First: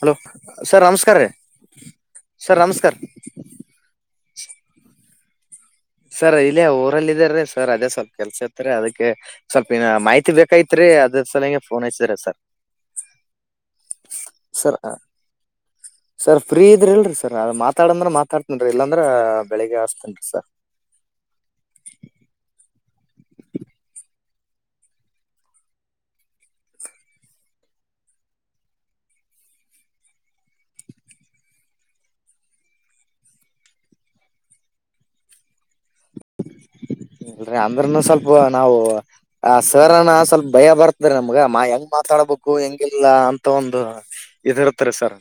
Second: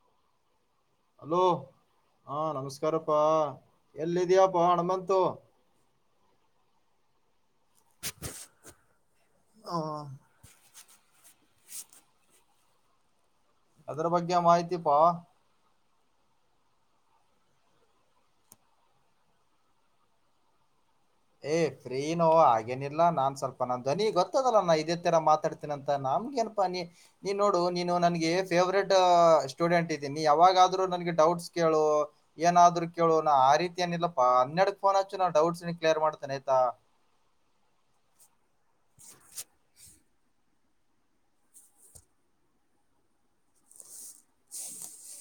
Hello sir ನಮಸ್ಕಾರ ರೀ hello ಹಾ ಸರ್ ನಮಸ್ಕಾರ ನಮಸ್ಕಾರಪ್ಪಾ ಎಲ್ಲಿದಯಪ್ಪಾ ಹಣ ಬಂತು ಸರ್ ಇಲ್ಲ ಊರಲ್ಲ ಇದಾರೀ ಸರ್ ಅದೇ ಸ್ವಲ್ಪ ಕೆಲ್ಸ ಇತ್ತ ಅದಕ್ಕೆ ಸ್ವಲ್ಪ ನ ಮಾಹಿತಿ ಬೇಕಾಯತ ತ್ರಿ ಅದೇ ಸಲಂಗೆ ಫೋನ್ ಹಸಿದ್ರ ಸರ್ ಅದ್ರ ಬಗ್ಗೆ ಸರ್ ಮಾಹಿತಿಪ ಸರ್ ಫ್ರೀ ಇದ್ರಿ ಇಲ್ರರಿ ಸರ್ ಅದ್ ಮಾತಾಡಂದ್ರ ಮಾತಾಡ್ತನ್ರಿ ಇಲ್ಲಾಂದ್ರ ಬೆಳಿಗ್ಗೆ ಹಸ್ತೇನ್ರಿ ಸರ್ ಏ್ ಫ್ರೀನೋ ಹಾಗೇನಿಲ್ಲಾನ್ ಸ್ವಲ್ಪ ನನ್ ಧ್ವನಿ ಗೊತ್ತದಲ್ಲ ನಾ ಇದೇ ತರ ಮಾತಾಡ್ತೀನಿ ಅಂತ ನಾ ನಮ್ಗೆನಪಾ ನೀ ನೀ ನೋಡು ನೀನು ನನ್ಗೆ ಫೇವ್ರೇಟ್ ಸ್ಟೂಡೆಂಟ್ ಇದ್ದೀನಿ ಯಾವಾಗಾದ್ರೂ ನನ್ಗೆ ಡೌಟ್ಸ್ ಕೇಳು ಏನಾದ್ರು ಕೇಳು ನ ಆ ರೀತಿ ಏನಿಲ್ಲಾ ಹನ್ನರಡ ಫೋನ್ ಹಚ್ಚು ನಾ ಡೌಟ್ಸ್ ಕ್ಲಿಯರ್ ಮಾಡ್ತೇನೆ ಆಯ್ತಾ ಇಲ್ರಿ ಅಂದ್ರನು ಸ್ವಲ್ಪ ನಾವು ಆ ಸರ ಸ್ವಲ್ಪ ಭಯ ಬರ್ತಾರೆ ನಮ್ಗ ಮಾ ಹೆಂಗ್ ಮಾತಾಡ್ಬೇಕು ಹೆಂಗಿಲ್ಲ ಅಂತ ಒಂದು ಇದರ್ತಾರೆ ಸರ್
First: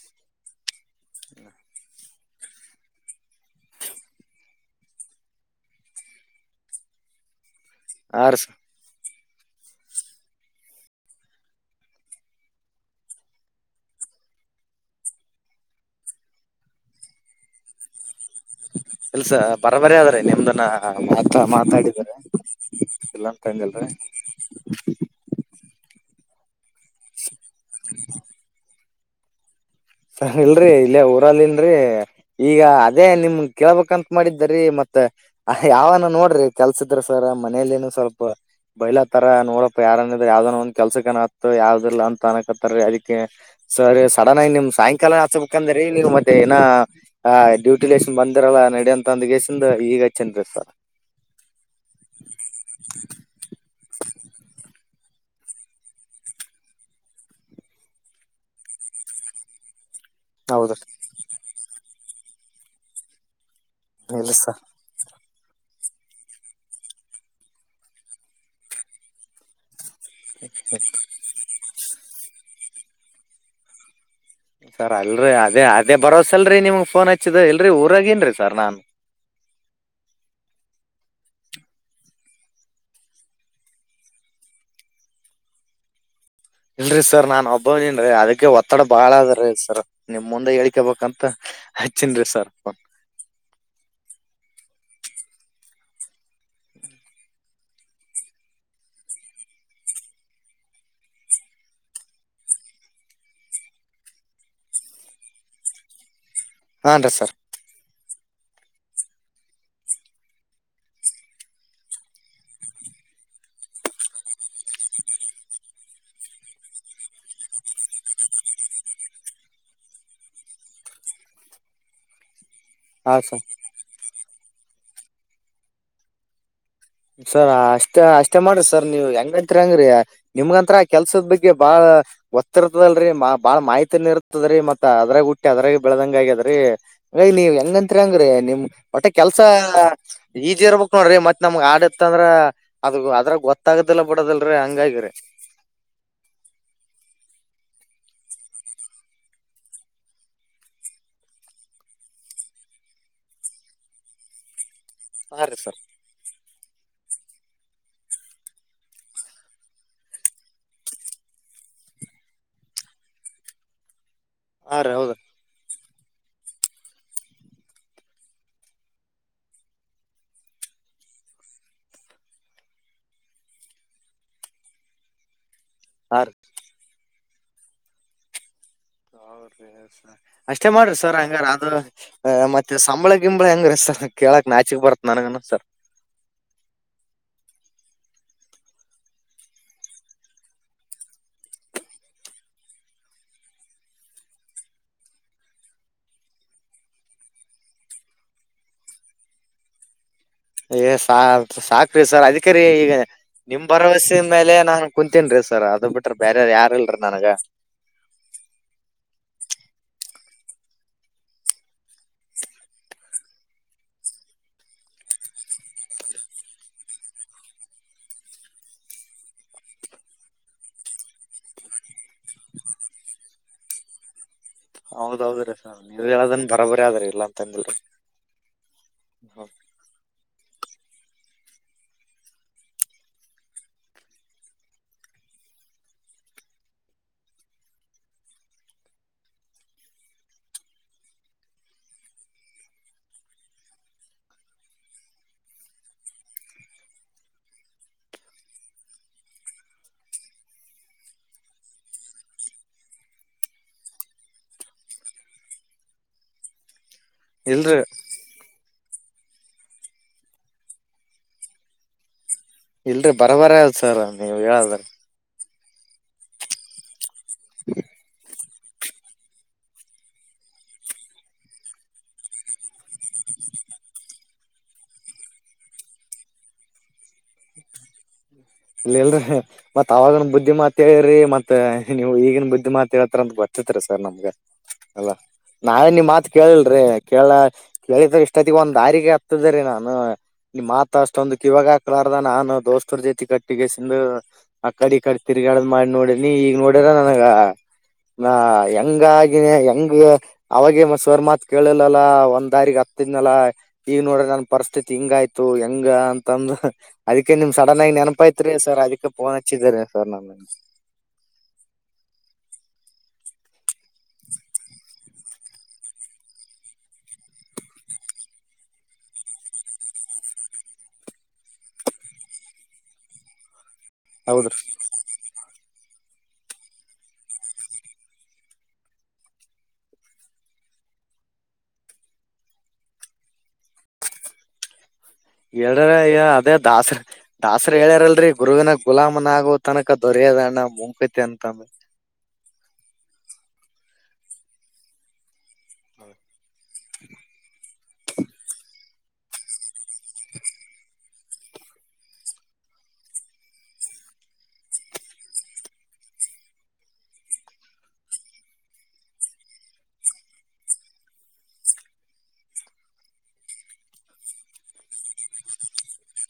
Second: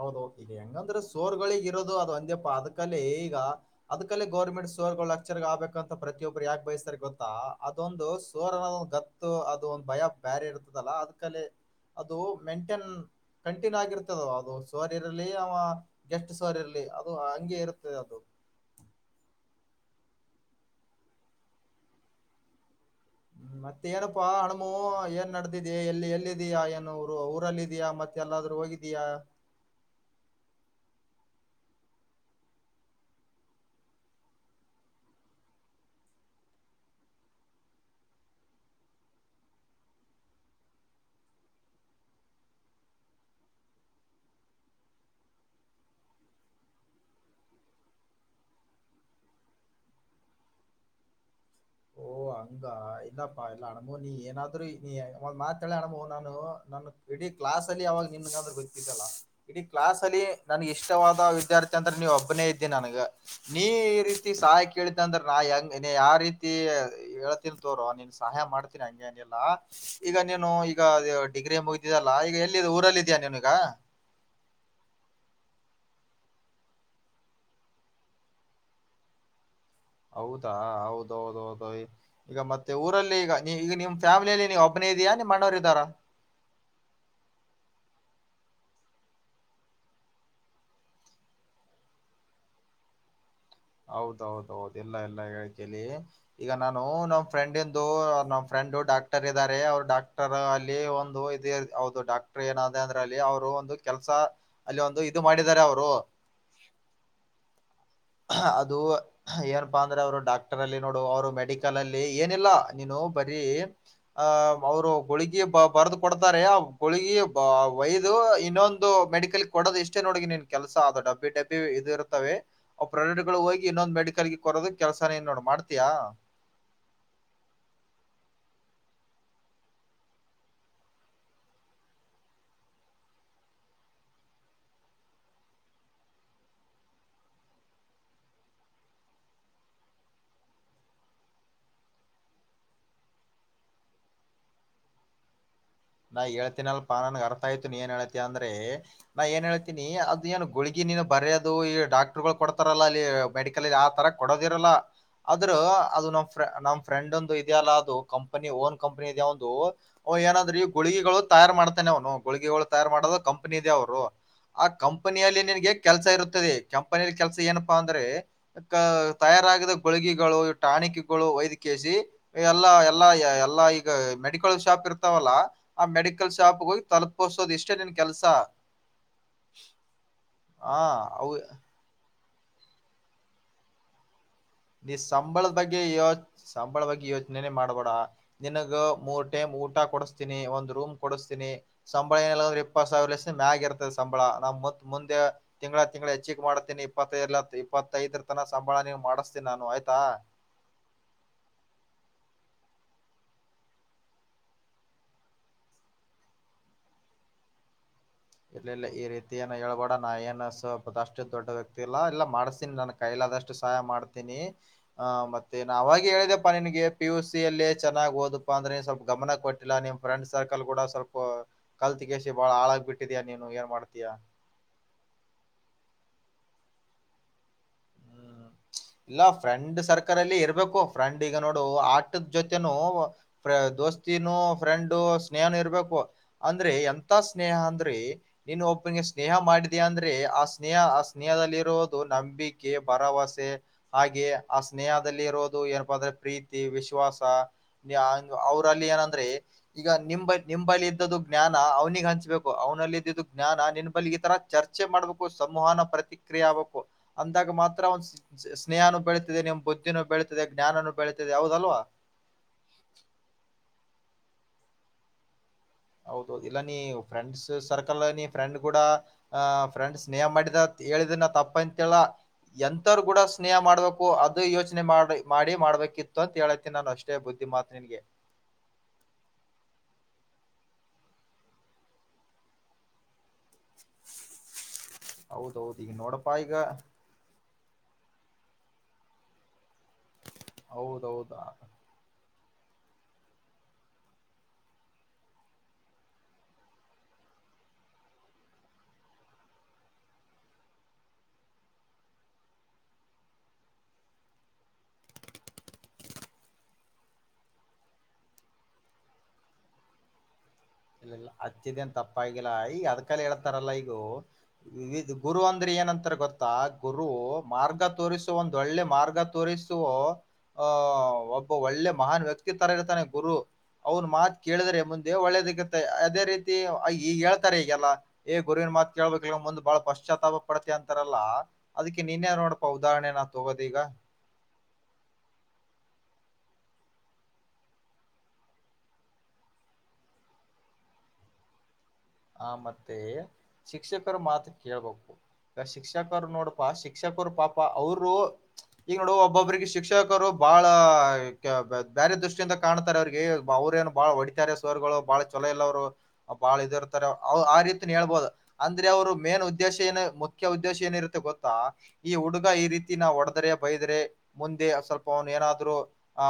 ಹೌದು ಈಗ ಹೆಂಗಂದ್ರೆ ಸೋರ್ಗಳಿಿಗೆ ಇರೋದು ಅದು ಅಂದಪ್ಪಾ ಅದಕಲ್ಲೇ ಈಗ ಅದ್ಕಲ್ಲೇ ಗೌರ್ಮೆಂಟ್ ಸೋರ್ಗಳು ಅಕ್ಷರ ಆಗ್ಬೇಕಂತ ಪ್ರತಿಯೊಬ್ರು ಯಾೆ ಬಯಸ್ತಾರೆ ಗೊತ್ತಾ ಅದೊಂದು ಆ ರೀ ಸೋರ ಸರ್ ಗತ್ತ ಅದು ಒಂದ್ ಭಯ ಬೇರೆ ಇರ್ತದಲ್ಲಾ ಅದ್ ಕಲೆ ಅದು ಮೆಂಟೇನ್ ಕಂಟಿನ್ಯೂ ಆಗಿರ್ತದ ಅದು ಸೋರಿ ಇರಲಿ ಅವ ಗೆಸ್ಟ್ ಸೋರಿ ಇರಲಿ ಅದು ಹಂಗೆ ಇರುತ್ತದೆ ಅದು ಕೆಲ್ಸ ಬರಬರ ಆದ್ರೆ ನಿಮ್ದನ್ನ ಮಾತ ಮಾತಾಡಿದಿದ್ದಾರೆ ್ಮ ಮತ್ತ ಏನಪ್ಪಾ ಹಣ್ಮು ಏನ್ ನಡದಿದ ಇದ ಎಲ್ಲಿ ಎಲ್ಲಿದೀಯಾ ಏನು ಊರಲ್ಲ ಇದಯಾ ಮತ್ತೆ ಎಲ್ಲಾದ್ರೂ ಹೋಗಿದೀಯಾ ಸರಿ ಇಲ್ರರಿ ಇಲ್ಲೇ ಊರಲ್ಲಿನ್ರರಿ ಈಗ ಅದೇ ನಿಮ ಕೇಳ್ಬೇಕಂತ ಮಾಡಿದ್ದರಿೀ ಮತ್ ಮತ್ತೆ ಯಾವನ ನೋಡ್ರಿ ಕೆಲ್ಸದ್ರ ಸರ ಮನೇಲಿನು ಸ್ವಲ್ಪ ಬೈಲತ್ತಾರ ನೋಡಪ್ಪ ಯಾರನಿದ್ರ ಯಾವ್ದನ್ ಒಂದ್ ಕೆಲ್ಸಕನತ್ತ ಯಾವ್ದಿಲ್ಲ ಅಂತ ಅನಕತ್ತಾರ ಅದಕ್ಕೆ ಸರ್ ರಿ ಸಡನ್ ಆಗಿ ನಿಮ್ದು ಸಾಯಂಕಾಲ ಹಚ್ಬೇಕಂದ್ರೀ ನೀವು ಮತ್ತೆ ಏನ ಡ್ಯೂಟೆಲಿಸಿ ಬಂದಿರಲ್ಲ ನಡಿ ಅಂತ ಅಂದಗೆಸಿ ಇಗ ಹೆಚ್ಚಿನ್ನ ರಿ ಸರ್ ಓ ಹಂಗ ಇಲ್ಲಪ್ಪಾ ಇಲ್ಲ ಅಣಬು ನೀ ಏನಾದ್ರು ನೀ ಒಂದ ಮಾತ ಹೇಳಿ ಅಣಬು ನಾನು ನ ಇಡ ಕ್ಲಾಸ್ ಅಲ್ಲಿ ಅವಾಗ ನಿಮಗಾದ್ರೆ ಗೊತ್ತಿತ್ತಲ್ಲ ಇಡೀ ಕ್ಲಾಸ್ ಅಲಿ ನನ್ಗ ಹೌದ್ರಿ ಇಷ್ಟವಾದ ವಿದ್ಯಾರ್ಥಿ ಅಂದ್ರೆ ನೀನ ಒಬ್ಬನೇ ಇದ್ದೀ ನನ್ಗ ನೀ ಈ ರೀತಿ ಇಲ್ಲ ಸರ್ ಸಹಾಯ ಕೇಳಿತ ಅಂದ್ರ ನಾ ಹೆಂಗ ಯಾವ ರೀತಿ ಹ ಹೇಳತೀನ್ ತೋರ ನೀನ್ ಸಹಾಯ ಮಾಡ್ತೀನಿ ಹಂಗೇನಿಲ್ಲಾ ಈಗ ನೀನು ಈಗ ಡಿಗ್ರಿ ಮುಗತಿ ಇದೆಯಲ್ಲ ಈಗ ಎಲ್ಲಿದ್ದ ಊರಲ್ಲ ಇದ್ಯಾ ಇವಾಗ ಸರ್ ಅಲ್ರರಿ ಅದೇ ಅದೇ ಬರೋಸಲ್ರರಿ ನಿಮ್ಗ್ ಫೋನ್ ಹಚ್ಚಿದ ಇಲ್ರರಿ ಊರಾಗನ್ರರಿ ಸರ್ ನಾನ್ ಹೌದಾ ಹೌದೌದ ಹೌದು ಈಗ ಮತ್ತೆ ಊರಲ್ಲಿ ಈಗ ಈಗ ನಿಮ್ ಫ್ಯಾಮಿಲಿಯಲ್ಲಿ ನೀವು ಒಬ್ಬನೇ ಇದೆಯಾ ನಿಮ್ಮ ಅಣ್ಣರು ಇದ್ದಾರಾ ಇಲ್ರರಿ ಸರ್ ನಾನ್ ಒಬ್ಬನ್ರರಿ ಅದಕ್ಕೆ ಒತ್ತಡ ಬಾಳ ಅದ್ರೀ ಸರ್ ನಿಮ್ ಮುಂದೆ ಹೇಳ್ಕೇ ಬೇಕಂತ ಹಚ್ಚಿನ್ ರಿ ಸರ್ಪ್ಪ [unintelligible] ಹೌದೌದ ಹೌದು ಇಲ್ಲ ಎಲ್ಲ ಹೇಳ್ತೀನಿ ಈಗ ನಾನು ನಮ್ಮ ಫ್ರೆಂಡ್ಂದು ನಮ್ಮ ಫ್ರ್ [unintelligible] ಅಲ್ಲಿಯೂ ಡಾಕ್ಟರ್ ಇದಾರೆ ಅವರು ಡಾಕ್ಟರ್ ಅಲ್ಲಿ ಒಂದು ಇದ ಒವರದು ಡಾಕ್ಟರ್ ಏನ ಅಂದ್ರ ಅಲ್ಲಿ ಅವರು [unintelligible] ಕೆಲಸಾ ಅಲ್ಲಿ ಒಂದು ಇದು ಮಾಡಿದ್ದಾರೆ ಅವರು [unintelligible] ಹಾಂ ರೀ ಸರ್ ಅದು ಏನಪ್ಪಾ ಅಂದ್ರೆ ಅವರು ಡಾಕ್ಟರ್ ಅಲ್ಲಿ ನೋಡು ಅವರು ಮೆಡಿಕಲ್ ಅಲ್ಲಿ ಏನಿಲ್ಲಾ ನೀನು ಬರಿ ಆಹ ಅವ್ರು ಗೋಳಗಿ ಬ ಬರದು ಕೊಡ್ತಾರೆ ಆ ಗೋಳಗಿ ವಯದು ಇನ್ನೊಂದು ಮೆಡಿಕಲ್ ಕೊಡೋದು ಇಷ್ಟೇ ನೋಡ ನಿನ್ ಕೆಲಸ ಅ ಡಬ್ಬಿ ಡಬ್ಬಿ ಇ ಇರ್ತವೆ ಅವ ಹಾ ಪೋಡಕ್ಟ್ ಗಳು ಸರ್ ಹೋಗಿ ಇನ್ನೊಂದು ಮೆಡಿಕಲ್ಗೆ ಕೊರೋದು ಕೆಲ್ಸಾನ ನ್ ನೋಡ್ ಮಾಡ್ತಯಾ ಸರ್ ಅಷ್ಟ ಅಷ್ಟೇ ಮಾಡರ ಸರ್ ನೀವ್ ಹೆಂಗಂತರಿ ಅಂಗ್ರಿ ನಿಮ್ಗಂತ್ರ ಕೆಲ್ಸದ ಬಗ್ಗೆ ಬಾಳ ಒತ್ತಿರ್ತದಲ್ರರಿ ಬಾಳ್ ಮಾಹಿತಿನು ಇರ್ತದ್ರೀ ಮತ್ತ ಅದ್ರಾಗ ಹುಟ್ಟಿ ಅದ್ರಾಗ ಬೆಳದಂಗ ಆಗ್ಯದ್ರೀ ಅಂಗ ನೀವ್ ಹೆಂಗತ್ರಿ ಹಂಗ್ರರಿ ನಿಮ್ ಹೊಟ್ಟೆ ಕೆಲ್ಸ ಈಜಿ ಇರ್ಬೇಕ್ ನೋಡ್ರಿ ಮತ್ ನಮ್ಗ್ ಆ ಇತ್ತ ಅಂದ್ರ ಅದು ಅದ್ರ ಗೊತ್ತಾಗದಿಲ್ಲ ಬಿಡದಲ್ರಿ ಹಂಗಾಗರಿ ನಾ ಹೇಳ್ತೀನಲ್ಪಾ ನನ್ಗ್ ಅರ್ಥ ಆಯತು ನೀ ಏನ್ ಹೇತೀ ಅಂದ್ರೆ ನಾ ಏನ್ ಹಳ್ತೀನಿ ಅದ ಏನ್ ಗುಳಗಿ. [unintelligible] ನೀನ್ ಬರೆಯೋದು ಈ ಡಾಕ್ಟ್ರ್ ಗಳು ಕೊಡ್ತಾರಲ್ಲಾ ಅಲ್ಲಿ ಮೆಡಿಕಲ್ಲಗೆ ಆತರ ಕೊಡೋದಿರಲ್ಲ? [unintelligible] ಹಾ ರೀ ಅದ್ರು ಸರ್ ಅದ ನಮ್ಮ [unintelligible] ನಮ್ಮ ಫ್ರೆಂಡ್ ಇದೆ ಅಲ್ಲಾ ಅದು ಕಂಪನಿ ಓನ್ ಕಂಪನಿ ಇದೆ ಅವಂದು ಅವ ಏನಾದರಿ, [unintelligible] ಗುಳಿಗೆಗಳು ತಯಾರ ಮಾಡ್ತಾನನೆ ಅವನು ಗುಳಿಗೆಗಳು ತಯಾರ ಮಾಡೋದು ಕಂಪನಿ ಇದೆ ಅವರು, - [unintelligible] ಆ ಹಾ ರೀ ಹೌದು ಕಂಪನಿಯಲ್ಲಿ ನಿನಗೆ [unintelligible] ಕೆಲಸ ಇರುತ್ತದೆ ಕಂಪನಿ ಕೆಲಸ ಏನಪ್ಪಾ ಅಂದ್ರೆ ಈಗ ತಯಾರಾಗಿದ ಗುಳಿಗೆಗಳು ಸ್ಟಾಕ [unintelligible] ನಿಕಗಳು ಒಯದಿ ಕ್ಯಾಸಿ ಎಲ್ಲಾ ಎಲ್ಲಾ ಎಲ್ಲಾ ಈಗ ಮೆಡಿಕಲ್ ಶಾಪ್ ಇರ್ತಾವಲ್ಲ, [unintelligible] ಆ ಹಾ ರೀ ಮೆಡಿಕಲ್ ಶಾಪ್ ಹೋಗಿ ತಲುಪೋಸೋದು ಇಷ್ಟೇ ನಿನ್ ಕೆಲಸಾ [unintelligible] ಹೌರೀ ಸರ್ ಅಷ್ಟೇ ಆ ಮಾಡ್ರಿ ಸರ್ ಅವು ಹಂಗಾರ ಆದ [unintelligible] ಹ ಮತ್ತೆ ಸಂಬಳ ಗಿಂಬಳ ಹೆಂಗ ರಿ ಸರ್, [unintelligible] ನಾಚಿಕ್ ಈ ಬರತ್ ನನಗನು ಸಂಬಳದ ಸರ್ ಬಗ್ಗೆ ಯೋಚ ಸಂಬಳ ಬಗ್ಗೆ ಯೋಚನೆ ಮಾಡಬೇಡಾ? ನಿನಗ್ ಮೂರ್ ಟೈಮ್ ಊಟ ಕೊಡಿಸ್ತೀನಿ ಒಂದು ರೂಮ್ ಕೊಡಿಸಸ್ತೀನಿ ಸಂಬಳ ಏನಇಲ್ಲಂದ್ರ ಇಪ್ಪತ್ತ ಸಾವಿರ ಅಸ ಮ್ಯಾಗ ಇರ್ತದೆ ಸಂಬಳ ನಮ್ ಮ್ಮು ಮುಂದೆ ತಿಂಗಳ ತಿಂಗಳ ಹೆಚ್ಚಿಗೆ ಮಾಡ್ತೀನಿ ಇಪ್ಪತ್ತ ಇಪ್ಪತ್ತೈದರ್ [unintelligible] ನಾ ಸಂಬಳ ನಿನಗ ಮಾಡಿಸ್ತೀನಿ ನಾನು ಆಯ್ತಾ? ಏ ಸಾ ಸಾಕ್ರೀ ಸರ್ ಅದೀಕೆ ರಿ ಈಗ, [unintelligible] ನಮ್ಮ ಭರವಸೆ ಮೇಲೆ ನಾನ್ ಕುಂತನ್ರೀ ಸರ್ ಅದ ಬಿಟ್ರ ಬೇರೆ ಯಾರ್ ಇಲ್ರಿ ನನಗ [unintelligible] ಇಲ್ಲ ಇಲ್ಲ ಈ ರೀತಿ ಏನು ಹೇಳ್ಬೋಡ ನಾ ಏನ್ ಸ್ವಪ ಅಷ್ಟು ದೊಡ್ಡ ವ್ಯಕ್ತಿ ಇಲ್ಲಾ ಇಲ್ಲ ಮಾಡಸ್ತಿನಿ ನನ್ ಕೈಲ [unintelligible] ಆದಷ್ಟು ಸಹಾಯ ಮಾಡ್ತೀನಿ ಆ ಮತ್ತೆ ನಾ ಅವಾಗ ಹೇಳಿದಪ್ಪ ನಿನಗೆ ಪಿಯುಸಿ ಅಲ್ಲೇ ಚನ್ನಾಗಿ ಓದ ಮುಂದಕ್ಕ ಬಾ ಅಂದ್ರೆ ಸ್ವಲ್ಪ ಗಮನ ಕೊಟ್ಟಿಲ್ಲ ನಿಮ್ ಫ್ರೆಂಡ್ ಸರ್ಕಲ್ ಕೂಡ ಸ್ವಲ್ಪ ಕಲ್ತಗಿಸಿ ಬಾಳ ಹಾಳಾಗಿ ಬಿಟ್ಟಿ [unintelligible] ಇದ್ದೀಯ ನೀನು ಏನ್ ಮಾಡ್ತೀಯಾ? [unintelligible] ಹೌದ ಹೌದ ರೀ ಸರ್ ನೀವ ಹೇಳದ ಬರೋಬರಿ ಆದದ್ರ ಇಲ್ಲಾ ಅಂತಂದಿಲ್ರಿ. [unintelligible] ಹ್ಮ್ ಇಲ್ಲ ಹ್ಮ್. ಫ್ರೆಂಡ್ ಸರ್ಕಲ್ ಅಲ್ಲಿ ಇರ್ಬೇಕು? [unintelligible] ಫ್ರೆಂಡ್ ಈಗ ನೋಡು ಆಟದ ಜೊತೆನು ಪೇರ್ ದೋಸ್ತಿನು ಫ್ರೆಂಡ್ ಸ್ನೇಹನು ಇರ್ಬೇಕು. [unintelligible] ಅಂದ್ರೆ ಎಂತ ಸ್ನೇಹ ಅಂದ್ರೆ ನೀನು ಒಬ್ಬನಿಗೆ ಸ್ನೇಹ ಮಾಡಿದಯಾ ಅಂದ್ರೆ ಆ ಸ್ನೇಹಾ [unintelligible] ಆ ಸ್ನೇಹದಲ್ಲಿರುವುದು ನಂಬಿಕೆ ಭರವಸೆ, [unintelligible] ದೇ ಹಾಗೆ ಆ ಸ್ನೇಹದಲ್ಲಿ ಇರೋದು ಏನಪ್ಪ ಅಂದ್ರೆ ಪ್ರೀತಿ ವಿಶ್ವಾಸ, ಏ ಹಾಂಗ್ [unintelligible] ಅವರಲ್ಲಿ ಏನಂದ್ರೆ ಈಗ ನಿಮ್ ನಿಮ್ಮ ಬಳಿ ಇದ್ದದು ಜ್ಞಾನ ಅವ್ನಿಗೆ ಹಂಚ್ಬೇಕು ಅವನಲ್ಲಿ ಇದ್ದಿದ್ದು, [unintelligible] ಜ್ಞಾನ ನಿನ್ ಬಳಿ ಈತರಾ ಚರ್ಚೆ ಮಾಡ್ಬೇಕು ಸಂವಹನ ಪ್ರತಿಕ್ರಿಯೆ ಆಗ್ಬೇಕು ಅಂದಾಗ ಇಲ್ರಿ ಮಾತ್ರ ಒಂದ [unintelligible] ಸ್ನೇಹನು ಬೆಳೀತಿದೆ ನಿಮ್ಮ ಬುದ್ಧಿನೂ ಬೆಳೀತಿದೆ ಜ್ಞಾನನು ಬೆಳೀತದೆ ಹೌದಲ್ಲೋ? ಇಲ್ರರಿ ಬರಬರ ಅದ ಸರ್ ನೀವ ಹೇಳದರಲ್ಲಿ [unintelligible] ಹೌದು ಹೌದು ಇಲ್ಲ ನೀ ಫ್ರೆಂಡ್ಸ್ ಸರ್ಕಲ್ ನೀ ಫ್ರೆಂಡ್ ಕೂಡ ಅ ಫ್ರೆಂಡ್ ಸ್ನೇಹ ಮಾಡಿದ ಹೇಳಿದನ ತಪ್ಪ ಅಂತಿಯಲ್ಲ? ಎಂತರು ಕೂಡ ಸ್ನೇಹ ಮಾಡಬೇಕು ಅದು ಯೋಚನೆ ಮಾಡ ಮಾಡಿ ಮಾಡ್ಬೇಕಿತ್ತು ಅಂತ ಹೇಳತನಿ ನಾನು ಅಷ್ಟೇ ಬುದ್ಧಿ. ಮಾತ್ ನಿಂಗೆ. [unintelligible] ಇಲ್ಲ ಇಲ್ಲ ರೀ ಮತ್ತ ಅವಾಗನ ಬುದ್ಧಿಮಾತೆ ಇರಿ ಮತ್ತ ನೀವ ಈಗಿನ್ ಬುದ್ಧಿಮಾತ ಹೇಳ್ತಾರ ಅಂತ ಗೊತ್ತ. [unintelligible] ವಿಚಿತ್ರ ಇದೆ ಸರ್ ನಮ್ಗೆ ಅಲ್ಲ ಹೌದೌದು ನಾವೇ ಈಗ ನಿಮ್ಮ ಮಾತ್ ನೋಡಪ್ಪಾ ಈಗ ಕೇಳಲ್ರಿ ಕೇಳ [unintelligible] ಲೈಫ್ ನ್ಯಾಗ್ ಇಷ್ಟೊತ್ತಗ ಒಂದ ದಾರಿಗೆ ಹತ್ತಿದೇ ರೀ ನಾನು ನಿಮ್ಮ ಮಾತ್ ಅಷ್ಟೊಂದು ಹೌದೌದು ಕಿವಾಗ ಹಾಕ್ಲಾರ್ದ ನಾನ [unintelligible] ಅ ದೋಸ್ತರ್ ಜತಿ ಕಟ್ ಒಟ್ಟಿಗೆಸಂದು ಅಕಡಿ ಈಕಡಿ ತಿರ್ಗಾಡದ್ ಮಾಡ್ ನೋಡೀನಿ ಈಗ್ ನೋಡ್ಯಾರ ನನಗ ನಾ ಹೆಂಗಾಗಿನೇ ಹೆಂಗ ಅವಾಗೆ ಮ ಸರ್ ಮಾತ್ ಕೇಳಿಲ್ಲಲ್ಲ ಒಂದಾರಿಗೆ [unintelligible] ತಿದ್ನಲ್ಲ ಈಗ ನೋಡ್ರಿ ನನ್ನ ಪರಿಸ್ಥಿತಿ ಹಿಂಗ ಆಯ್ತು ಹೆಂಗ ಅಂತಂದ ಅದಕ್ಕೆ ನಿಮ್ಮ ಸಡನ್ ಆಗಿ ನೆನಪಾಯತ [unintelligible] ರಾತ್ರಿ ಸರ್ ಅದಕ್ಕೆ ಫೋನ್ ಹಚ್ಚಿದೆ ರೀ ಸರ್ ನಾನ [unintelligible] ಇಲ್ಲ ಇಲ್ಲ ಹಚ್ಚಿದನ್ ತಪ್ಪ ಆಗಿಲ್ಲಾ ಈಗ ಅಧಿಕಾರಿ ಹೇಳ್ತಾರಲ್ಲಾ ಇದು ಈದ ಗುರು ಅಂದ್ರಿ, ಏನಂತ ಗೊತ್ತಾ ಗುರು ಮಾರ್ಗ ತೋರಿಸು ಒಂದ ಒಳ್ಳೆ ಮಾರ್ಗ ತೋರಿಸು [unintelligible] ಓ ಒಬ್ಬ ಒಳ್ಳೆ ಮಹಾನ್ ವ್ಯಕ್ತಿ ತರ ಇರ್ತಾನೆ ಗುರು ಅವರ ಮಾತ್ ಹೌದ ಕೇಳಿದ್ರೆ ಮುಂದೆ ಒಳ್ಳೇದಕೆ ಅದೇ ರೀತಿ ಈಗ ಹೇಳ್ತಾರೆ ಈಗೆಲ್ಲಾ ಏ ಗುರುವಿನ ಮಾತ ಕೇಳ್ಬೇಕ ಲೋ ಮುಂದ ಬಹಳ ಪಶ್ಚಾತಾಪ ಪಡತಿಯಾ? [unintelligible] ಅಂತಾರಲ್ಲ ಅದಿಕ್ಕೆ ನೀನೆ ನೋಡ್ಕೊ ಉದಾಹರಣೆ ಏನ್ ಹಾಕೋಬೌದ್ ಈಗ [unintelligible] ಹೇಳ್ರ ಈಗ ಅದೇ ದಾಸರ್ ದಾಸ್ರ ಹೇಳ್ಯಾರಲ್ರಿ ಗುರುವಿನ ಗುಲಾಮನಾಗುವ ತನಕ ದೊರೆ ಯದಣ್ಣ [unintelligible] ಮುಕ್ತಿ. ಆ ಮತ್ತೆ ಶಿಕ್ಷಕರ ಮಾತು ಕೇಳ್ಬೇಕು. ಗ ಶಿಕ್ಷಕರ್ ನೋಡ್ಪಾ ಶಿಕ್ಷಕರು ಪಾಪ ಅವ್ರೂ ಈಗ್ ನೋಡು ಒಬ್ಬೊಬ್ಬ್ರಿಗೆ ಶಿಕ್ಷಕರು ಬಾಳ ಕ್ಯ ಬ್ಯ ಬ್ಯಾರೆ ದೃಷ್ಟಿಯಿಂದ ಕಾಣ್ತಾರೆ ಅವ್ರಿಗೆ ಬ್ರೆ ಏನು ಬಾಳ ಒಡಿತಾರ ಸರ್ಗಳು ಬಾಳ ಚಲೊ ಇಲ್ಲ ಅವ್ರು ಬಾಳ ಇದಿರ್ ತರ ಔ ಆ ರೀತೀನು ಹೇಳ್ಬೋದು ಅಂದ್ರೆ ಅವ್ರು ಮೇನ್ ಉದ್ದೇಶ ಏನ ಮುಖ್ಯ ಉದ್ದೇಶ ಏನಿರುತ್ತೆ ಗೊತ್ತಾ ಈ ಹುಡುಗ ಈ ರೀತಿ ನಾ ಹೊಡದ್ರೆ ಬೈದ್ರೆ ಮುಂದೆ ಸ್ವಲ್ಪ ಅವ್ನ್ ಏನಾದ್ರು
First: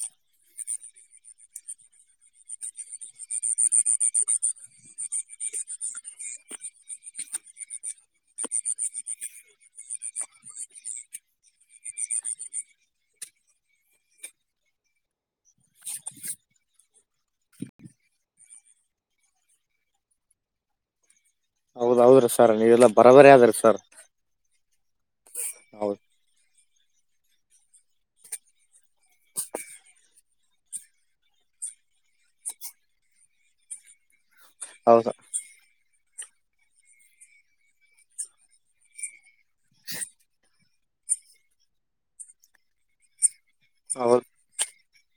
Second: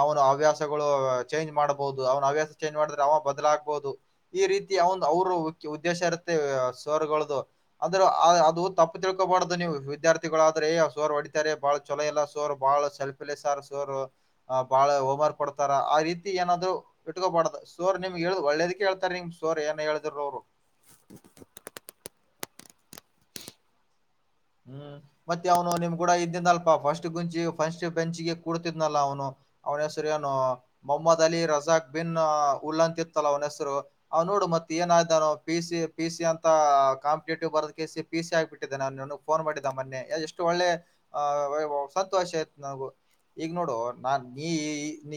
ಅವ್ನು ಹವ್ಯಾಸ ತಗೊಳೊ ಚೇಂಜ್ ಮಾಡ್ಬೌದು, ಅವ್ನ್ ಹವ್ಯಾಸ ಚೇಂಜ್ ಮಾಡುದ್ರೆ ಅವ ಬದಲಾಗ್ಬೌದು ಈ ರೀತಿ ಔಂದ್ ಅವರು ಉದ್ದೇಶ ಇರುತ್ತೆ ಸರ್ಗಳ್ದು ಆದ್ರ ಅದು ತಪ್ಪು ತಿಳ್ಕೋಬಾರ್ದು ನೀವು ವಿದ್ಯಾರ್ಥಿಗಳಾದ್ರ ದೇ ಆ ಸರ್ ಹೊಡಿತಾರೆ ಬಹಳ ಚೊಲೋ ಇಲ್ಲ ಸೋರ್ ಬಹಳ ಸೆಲ್ಫಿಶ್ ಆ ಸೋರು ಆ ಬಹಳ ಹೋಮ್ ವರ್ಕ್ ಕೊಡ್ತಾ ತಾರ ಆ ರೀತಿ ಏನಾದ್ರೂ ಇಟ್ಕೋಬಾರ್ದ್. ಸೋರ್ ನಿಮ್ಗ್ ಹೇಳ ಒಳ್ಳೇದಕ್ಕೆ ಹೇಳ್ತಾರ್ ನಿಮ್ ಸೋರ್ ಏನೆ ಹೇಳಿದ್ರುನು ಅವ್ರು. [inaudible] ಹೌದ್ ಹೌದ್ರಿ ಸರ್ ನೀವೆಲ್ಲಾ ಬರಬರಿ ಅದಿರಿ ಸರ್. ಹ್ಮ್ ಮತ್ತೆ ಅವನು ನಿಮ್ ಹೌದ್ ಕೂಡ ಇದ್ದಿದ್ನಲ್ ಅ ಫಸ್ಟ್ ಗುಂಚಿ ಫಸ್ಟ್ ಬೆಂಚ್ಗೆ ಕೂರ್ತಿದ್ನಲ್ಲ ಅವ್ನು, ಅವ್ನ್ ಹೆಸ್ರ್ ಏನು ಮೊಹಮ್ಮದ್ ಅಲಿ ರಸ್ ದಾಕ್ ಬಿನ್ ಉಲ್ಲಂತಿತ್ತಲ್ಲ ಅವ್ನ್ ಹೆಸರು ಅವ್ ನೋಡು ಮತ್ ಹೌದ ಏನಾಯ್ತಾನೋ ಪಿ ಸಿ ಪಿ ಸಿ ಅಂತ ಕಾಂಪಿಟೇಟಿವ್ ಬರ್ದ್ ಕೆಸಿ ಪಿ ಸಿ ಆಗಿಬಿಟ್ಟಿದ್ದಾನ್ ನಾನು ಫೋನ್ ಮಾಡಿದ್ದ ಮೊನ್ನೆ ಎಷ್ಟು ಒಳ್ಳೆ ಆ ಊ ಸಂತೋಷ ಆಯ್ತ್ ನಂಗೂ ಈಗ್ ನೋಡು ನಾನ್ ಹೌದ್ ಈ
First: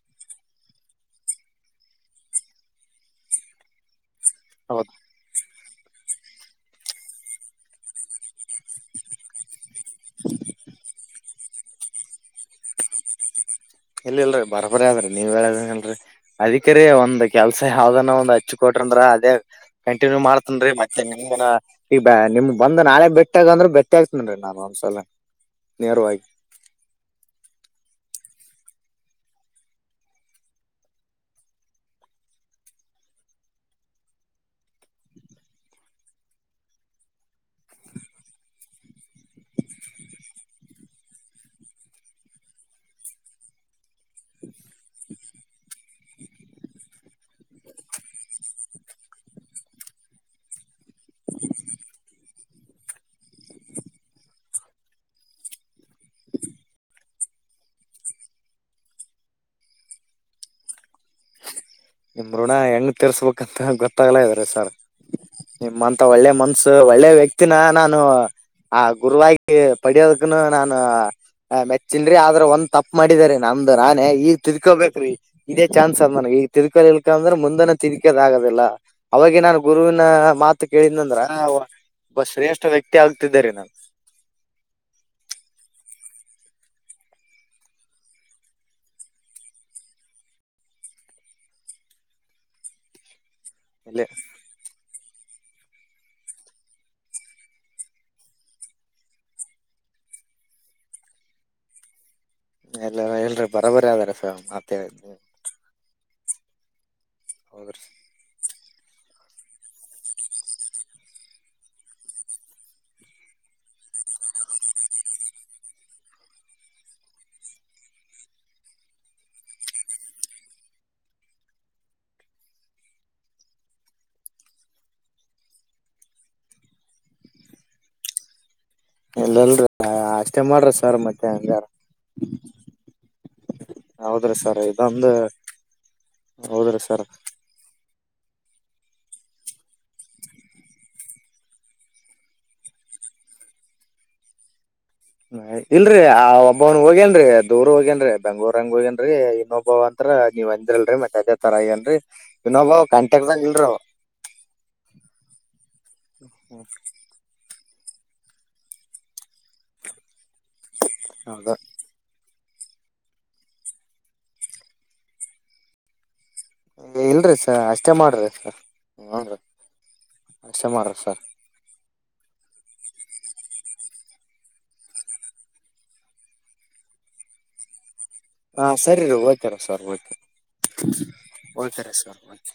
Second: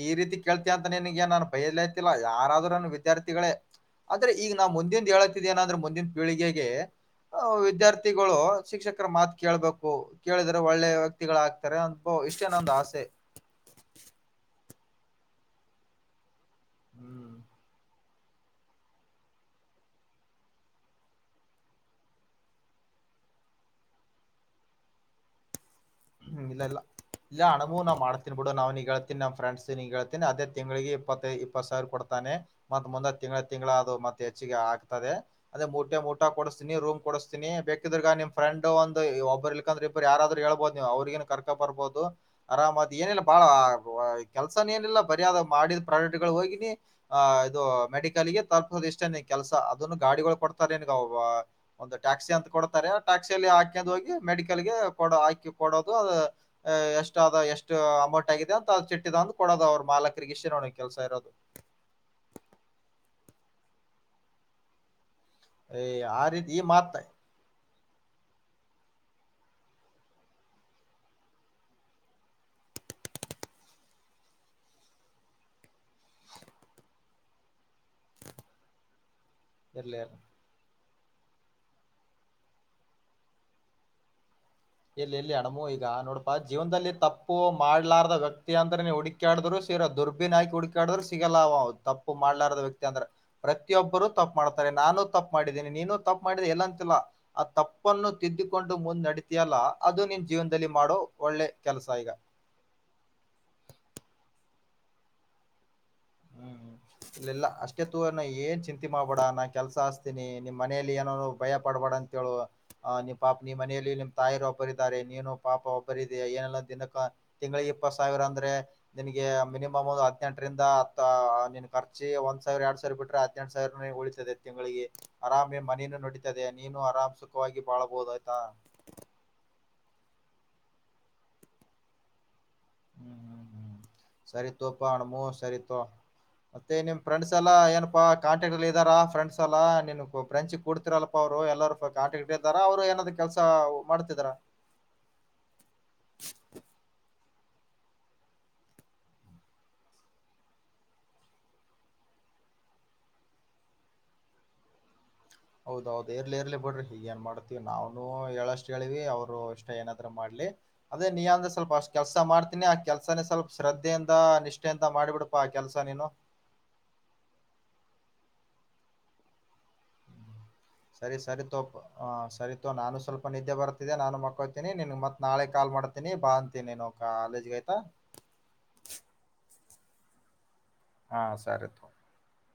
ಈ ರೀತಿ ಕೇಳ್ತೀಯ ಅಂತನೆ ನಿಂಗೆ ನಾನ್ ಬೈಲತಿಲ್ಲ ಯಾರಾದ್ರೂ ನಂಗ್ ವಿದ್ಯಾರ್ಥಿಗಳೇ. ಆದ್ರೆ ಈಗ್ ನಾ ಹೌದ್ ಮುಂದಿಂದ್ ಹೇಳತಿದ್ ಏನಂದ್ರೆ ಮುಂದಿನ್ ಪೀಳಿಗೆಗೆ ಆ ವಿದ್ಯಾರ್ಥಿಗಳು ಶಿಕ್ಷಕ್ ಕರ್ ಮಾತ್ ಕೇಳ್ಬೇಕು, ಕೇಳಿದ್ರೆ ಒಳ್ಳೆ ವ್ಯಕ್ತಿಗಳಾಗ್ತಾರೆ ಅನ್ಕೊ ಇಷ್ಟೇ ನಂದ್ ಆಸೆ. ಇಲ್ ಇಲ್ರಿ ಬರಬರಿ ಆದ್ರಿ ನೀವ್ ಹೇಳದಲ್ರಿ ಅದಿಕೆ ರೀ ಒಂದ್ ಹ್ಮ್ ಕೆಲ್ಸ ಯಾವ್ದಾನ ಒಂದ್ ಹಚ್ ಕೊಟ್ ಟ್ರಂದ್ರ ಅದೇ ಕಂಟಿನ್ಯೂ ಮಾಡ್ತೀನ್ರಿ ಮತ್ತೆ ನಿಮ್ಗೇನ ಈ ಬ ನಿಮ್ಗ್ ಬಂದ್ ನಾಳೆ ಭೇಟ್ಟಿ ಆಗುಂದ್ರ ಭೆಟ್ಟಿ ಆಗ್ತಿನ್ರಿ ನಾನು ಒಂದ್ಸಲ. ನೇರವಾಗಿ ಹ್ಮ್ ಇಲ್ಲ ಇಲ್ಲ ಇಲ್ಲ ಅಣಗು ನಮ್ ಮಾಡ್ತೀನ್ ಬಿಡು ನಾವ್ ನೀಗ್ ಹೇಳ್ತೀನ್ ನಮ್ ಫ್ರೆಂಡ್ಸ್ ನೀಗ ಹೇಳ್ತಿನಿ ಅದೇ ತಿಂಗ್ಳಿಗೆ ಇಪ್ಪತ್ತೈ ಇಪ್ಪತ್ ಸಾವಿರ ಕೊಡ್ತಾನೆ ಮತ್ ಮತ್ ತ ತಿಂಗ್ಳ ತಿಂಗ್ಳ ಅದು ಮತ್ತೆ ಹೆಚ್ಚಿಗೆ ಆಗ್ತದೆ ಅದೆ ಡ್ಯೂಟ್ಟಾಗ್ ಊಟ ಕೊಡುಸ್ತೀನಿ ರೂಮ್ ಕೊಡುಸ್ತೀನಿ ಬೇಕಿದ್ರೆ ಈಗ ನಿಮ್ ಫ್ರೆಂಡ್ ಒಂದು ಒಬ್ರು ಇಲ್ಕಂದ್ರಿಬ್ರು ಯಾರಾದ್ರು ಹೇಳ್ಬೌದ್ ನೀವ್ ಅವ್ರ್ ಗೇನೆ ಕರ್ಕ ಬರ್ಬೌದು ಆರಾಮದು ಏನಿಲ್ಲ ಬಾಳ ಕೆಲ್ಸಾನು ಏನಿಲ್ಲ ಬರೆ ಅದು ಮಾಡಿ ಇದ್ ಪ್ರೈವೇಟ್ಗಳುಗೋಗಿನೆ ಅ ಇದು ಮೆಡಿಕಲ್ ಗೆ ತಪ ಇಷ್ಟೇನೆ ಕೆಲಸ ಅದುನು ಗಾಡಿಗುಳ್ ಕೊಡ್ತಾರೆ ಏನ್ ಅವ್ವ ಒಂದು ಟ್ಯಾಕ್ಸಿ ಅಂತ ಕೊಡ್ತಾರೆ ಟ್ಯಾಕ್ಸಿಯಲ್ಲಿ ಹಾಕ್ಯೊಂಡ್ ಹೋಗಿ ಮೆಡಿಕಲ್ ಗೆ ಕೊಡೊ ಹಾಕಿ ಕೊಡೋದು ಅದು ಎಷ್ಟದ ಎಷ್ಟು ಅಮೌಂಟ್ ಆಗಿದ್ಯಾ ಅಂತ ಆ ಚಿಟ್ಟಿ ತಂದ್ ಕೊಡೋದು ಅವ್ರು ಮಾಲಕರಿಗೆ [unintelligible] ಕೊಡ ಕೆಲ್ಸ ಇರೋದು. ನಿಮ್ ಋಣ ಹೆಂಗ್ ತೀರಿಸ್ಬೇಕಂತ ಗೊತ್ತಾಗ್ಲೆ ಇದರೆ ಸರ್ ಏ ನಿಮ್ಮಂತ ಆ ಒಳ್ಳೆ ರೀತಿ ಈ ಮನ್ಸು ಮಾತ ಒಳ್ಳೆ ವ್ಯಕ್ತಿನ ನಾನು ಆ ಗುರುವಾಗಿ ಪಡ್ಯೋದುಕ್ಕೂನು ನಾನು ಹ ಮೆಚ್ಚಿನ್ರೀ ಆದ್ರ ಒಂದ್ ತಪ್ ಮಾಡಿದೆ ರೀ ನಮ್ದು ನಾನೇ ಈಗ ತಿದ್ಕೋಬೇಕ್ರಿ ಇದೇ ಚಾನ್ಸ್ ಅದ್ ನನಗೆ ಈ ತಿರ್ಕೋ ಇಳ್ಕ ಅಂದ್ರೆ ಮುಂದನ [unintelligible] ಅವಾಗ ನಾನು ಇರ್ಲಿ ಗುರುವಿನ ಇರ್ಲಿ. ಮಾತು ಕೇಳಿದ್ನ ಅಂದ್ರ ಶ್ರೇಷ್ಠ ವ್ಯಕ್ತಿ ಆಗ್ತಿದ್ದೇರಿ ನಾನು ಇಲ್ ಇಲ್ಲಿ ಅಣಮು ಈಗ ನೋಡ್ಪಾ ಜೀವನ್ದಲ್ಲಿ ತಪ್ಪು ಮಾಡ್ಲಾರ್ದ ವ್ಯಕ್ತಿ ಅಂದ್ರೆ ನೀ ಹುಡುಕ್ಯಾಡಿದ್ರು ತಿರ ದುರ್ಬಿನಾಯ್ಕ್ ಹುಡುಕಾಡಿದ್ರು ಸಿಗಲ್ಲ ಅವ ತಪ್ಪು ಮಾಡ್ಲಾರದ ವ್ಯಕ್ತಿ ಅಂದ್ರೆ ಇಲ್ಲ ಪ್ರತಿಯೊಬ್ಬರು ತಪ್ ಮಾಡ್ತಾರೆ ನಾನು ತಪ್ ಮಾಡಿದ್ದೀನಿ. ನೀನು ತಪ್ ಮಾಡಿದಿ ಎಲ್ಲಂತಿಲ್ಲ ಆ ತಪ್ಪನ್ನು ತಿದ್ದಿಕೊಂಡು ಮುಂದ್ ನಡಿ ಇದ್ಯಲ್ಲ ಅದು ನಿನ್ ಜೀವನದಲ್ಲಿ ಮಾಡೋ ಒಳ್ಳೆ ಕೆಲಸ ಈಗ. ಎಲ್ಲ ಹೇಳ್ರಿ ಬರೋಬರಿ ಅದಾರ ಸರ್ ಮತ್ತೆ [unintelligible] ಹ್ಮ್ ಇಲ್ಲಿಲ್ಲ ಅಷ್ಟೇ ತೂ ಅನ್ನ ಏನ್ ಚಿಂತ್ ರೀತಿ ಮಾಡ್ಬೇಡ ನಾನ್ ಕೆಲಸ ಹಚ್ತೀನಿ ನಿಮ್ ಮನೇಲಿ ಏನಾರು ಭಯ ಪಡ್ಬೇಡ ಅಂತ್ ಹೇಳು ಅ ನಿಮ್ ಪ ನಿಮ್ ಮನೆ ಲ್ಲಿ ನಿಮ್ ತಾಯಿರು ಒಬ್ಬರ ಇದಾರೆ ನೀನು ಪಾಪ ಒಬ್ಬರ ಇದ ಏನೆಲ್ಲ ದಿನಕ್ಕ ತಿಂಗಳಿಗೆ ಇಪ್ಪತ್ ಸಾವಿರ ಅಂದ್ರೆ ನಿನ್ಗೆ ಮಿನಿಮಮ್ ಹದಿನೆಂಟ್ ರಿಂದ ಆ ನಿನ್ ಖರ್ಚು ಒಂದ್ ಸಾವಿರ ಎರಡ್ ಸಾವಿರ ಬಿಟ್ರೆ ಹದಿನೆಂಟ್ ಸಾವಿರ ಉಳಿತದೆ ತಿಂಗಳಿಗೆ ಆರಾಮೇ ಮನಿ ನುಡೀತದೆ ನೀನು ಆರಾಮ್ ಸುಖವಾಗಿ ಬಾಳಬಹುದು ಆಯ್ತಾ ಇಲ್ಲಲ್ರಿ ಅಷ್ಟೇ ಮಾಡ್ರಿ ಸರ್ ಮತ್ತೆ ಹಂಗ ಹ್ಮ ಸರಿತೋಪ ಅ [unintelligible] ಣ ಸರಿತ ಮತ್ತೆ ಹೌದ್ರಿ ಸರ್ ನಿಮ್ ಫ್ರೆಂಡ್ಸ್ ಎಲ್ಲಾ ಏನ ತುಬಾ ಕಾಂಟಾಕ್ಟ್ ಅಲ್ಲಿ ಇದ್ದಾರ ಫ್ರೆಂಡ್ಸ್ ಎಲ್ಲಾ ನಿನ್ ಫ್ರೆಂಡ್ಸ್ ಕೊಡ್ತಿರಲ್ಲಪ್ಪಾ ಅವರು ಎಲ್ಲರು ಕಾಂಟಾಕ್ಟ್ ಇದ್ದಾರ ಅವ್ರು ಇನ್ನೊಂದು ಕೆಲಸ ಮಾಡ್ತಿದಾರಾ ಇಲ್ರಿ ಆ ಒಬ್ಬವನ್ ಹೋಗೇನ್ರಿ ದೂರ್ ಹೋಗ್ಯೇನ್ರಿ ಬೆಂಗಳೂರು ಹಂಗ್ ಹೋಗ್ಯೇನ್ರಿ ಇನ್ನೊಬ್ಬಾವ ಮಾತ್ರ ನೀವ್ ಅಂದ್ರಲ್ ಮತ್ತೆ ಅದೇತರ ಆಗೇನ್ರಿ ಇನೋಬಾ ಕಂಟ್ಯಾಕ್ಟ್ ದಾಗ ಇಲ್ರಿ ಅವ ಹೌದೌದ್ ಇರ್ಲಿ ಇರ್ಲಿ ಬಿಡ್ರಿ ಹೀಗ್ ಏನ್ ಮಾಡ್ತತಿವಿ ನಾವನು ಹೇಳಷ್ಟ್ ಹೇಳಿವಿ ಅವ್ರು ಇಷ್ಟ ಏನಾದ್ರೂ ಮಾಡ್ ಎ ಅದೇ ನೀ ಅದ್ರ್ ಹೌದ ಸ್ವಲ್ಪ ಅಷ್ಟ್ ಕೆಲಸ ಮಾಡ್ ಆ ಕೆಲ್ಸನೆ ಸ್ವಲ್ಪ ಶ್ರದ್ಧೆಯಿಂದ ನಿಷ್ಠೆಯಿಂದ ಮಾಡಿಬಿಡ್ಪಾ ಆ ಕೆಲಸ ನೀನು ಇಲ್ರಿ ಸರ್ ಅಷ್ಟೇ ಮಾಡ್ರಿ ಸರ್ ನೋಡ್ರಿ ಸರಿ ಸರಿತೋಪ್ ಸರಿತೋ ನಾನು ಸ್ವಲ್ಪ ನಿದ್ದೆ ಬರ್ತ ನಾನು ಮಲ್ಕೊಂತೀನಿ ನಿನಗ್ ಮತ್ ನಾಳೆ ಕಾಲ್ ಮಾಡ್ತೀನಿ ಬಾ ಅಂತೀನಿ ನೀನು ಕಾಲೇಜ್ ಆಯತಾ ಹಾ ಸರಿ ರೀ ಓಕೆ ರೀ ಸರ್ ಹಾ ಸರಿ ತೋ ಓಕೆ ರೀ ಸರ್ ಓಕೆ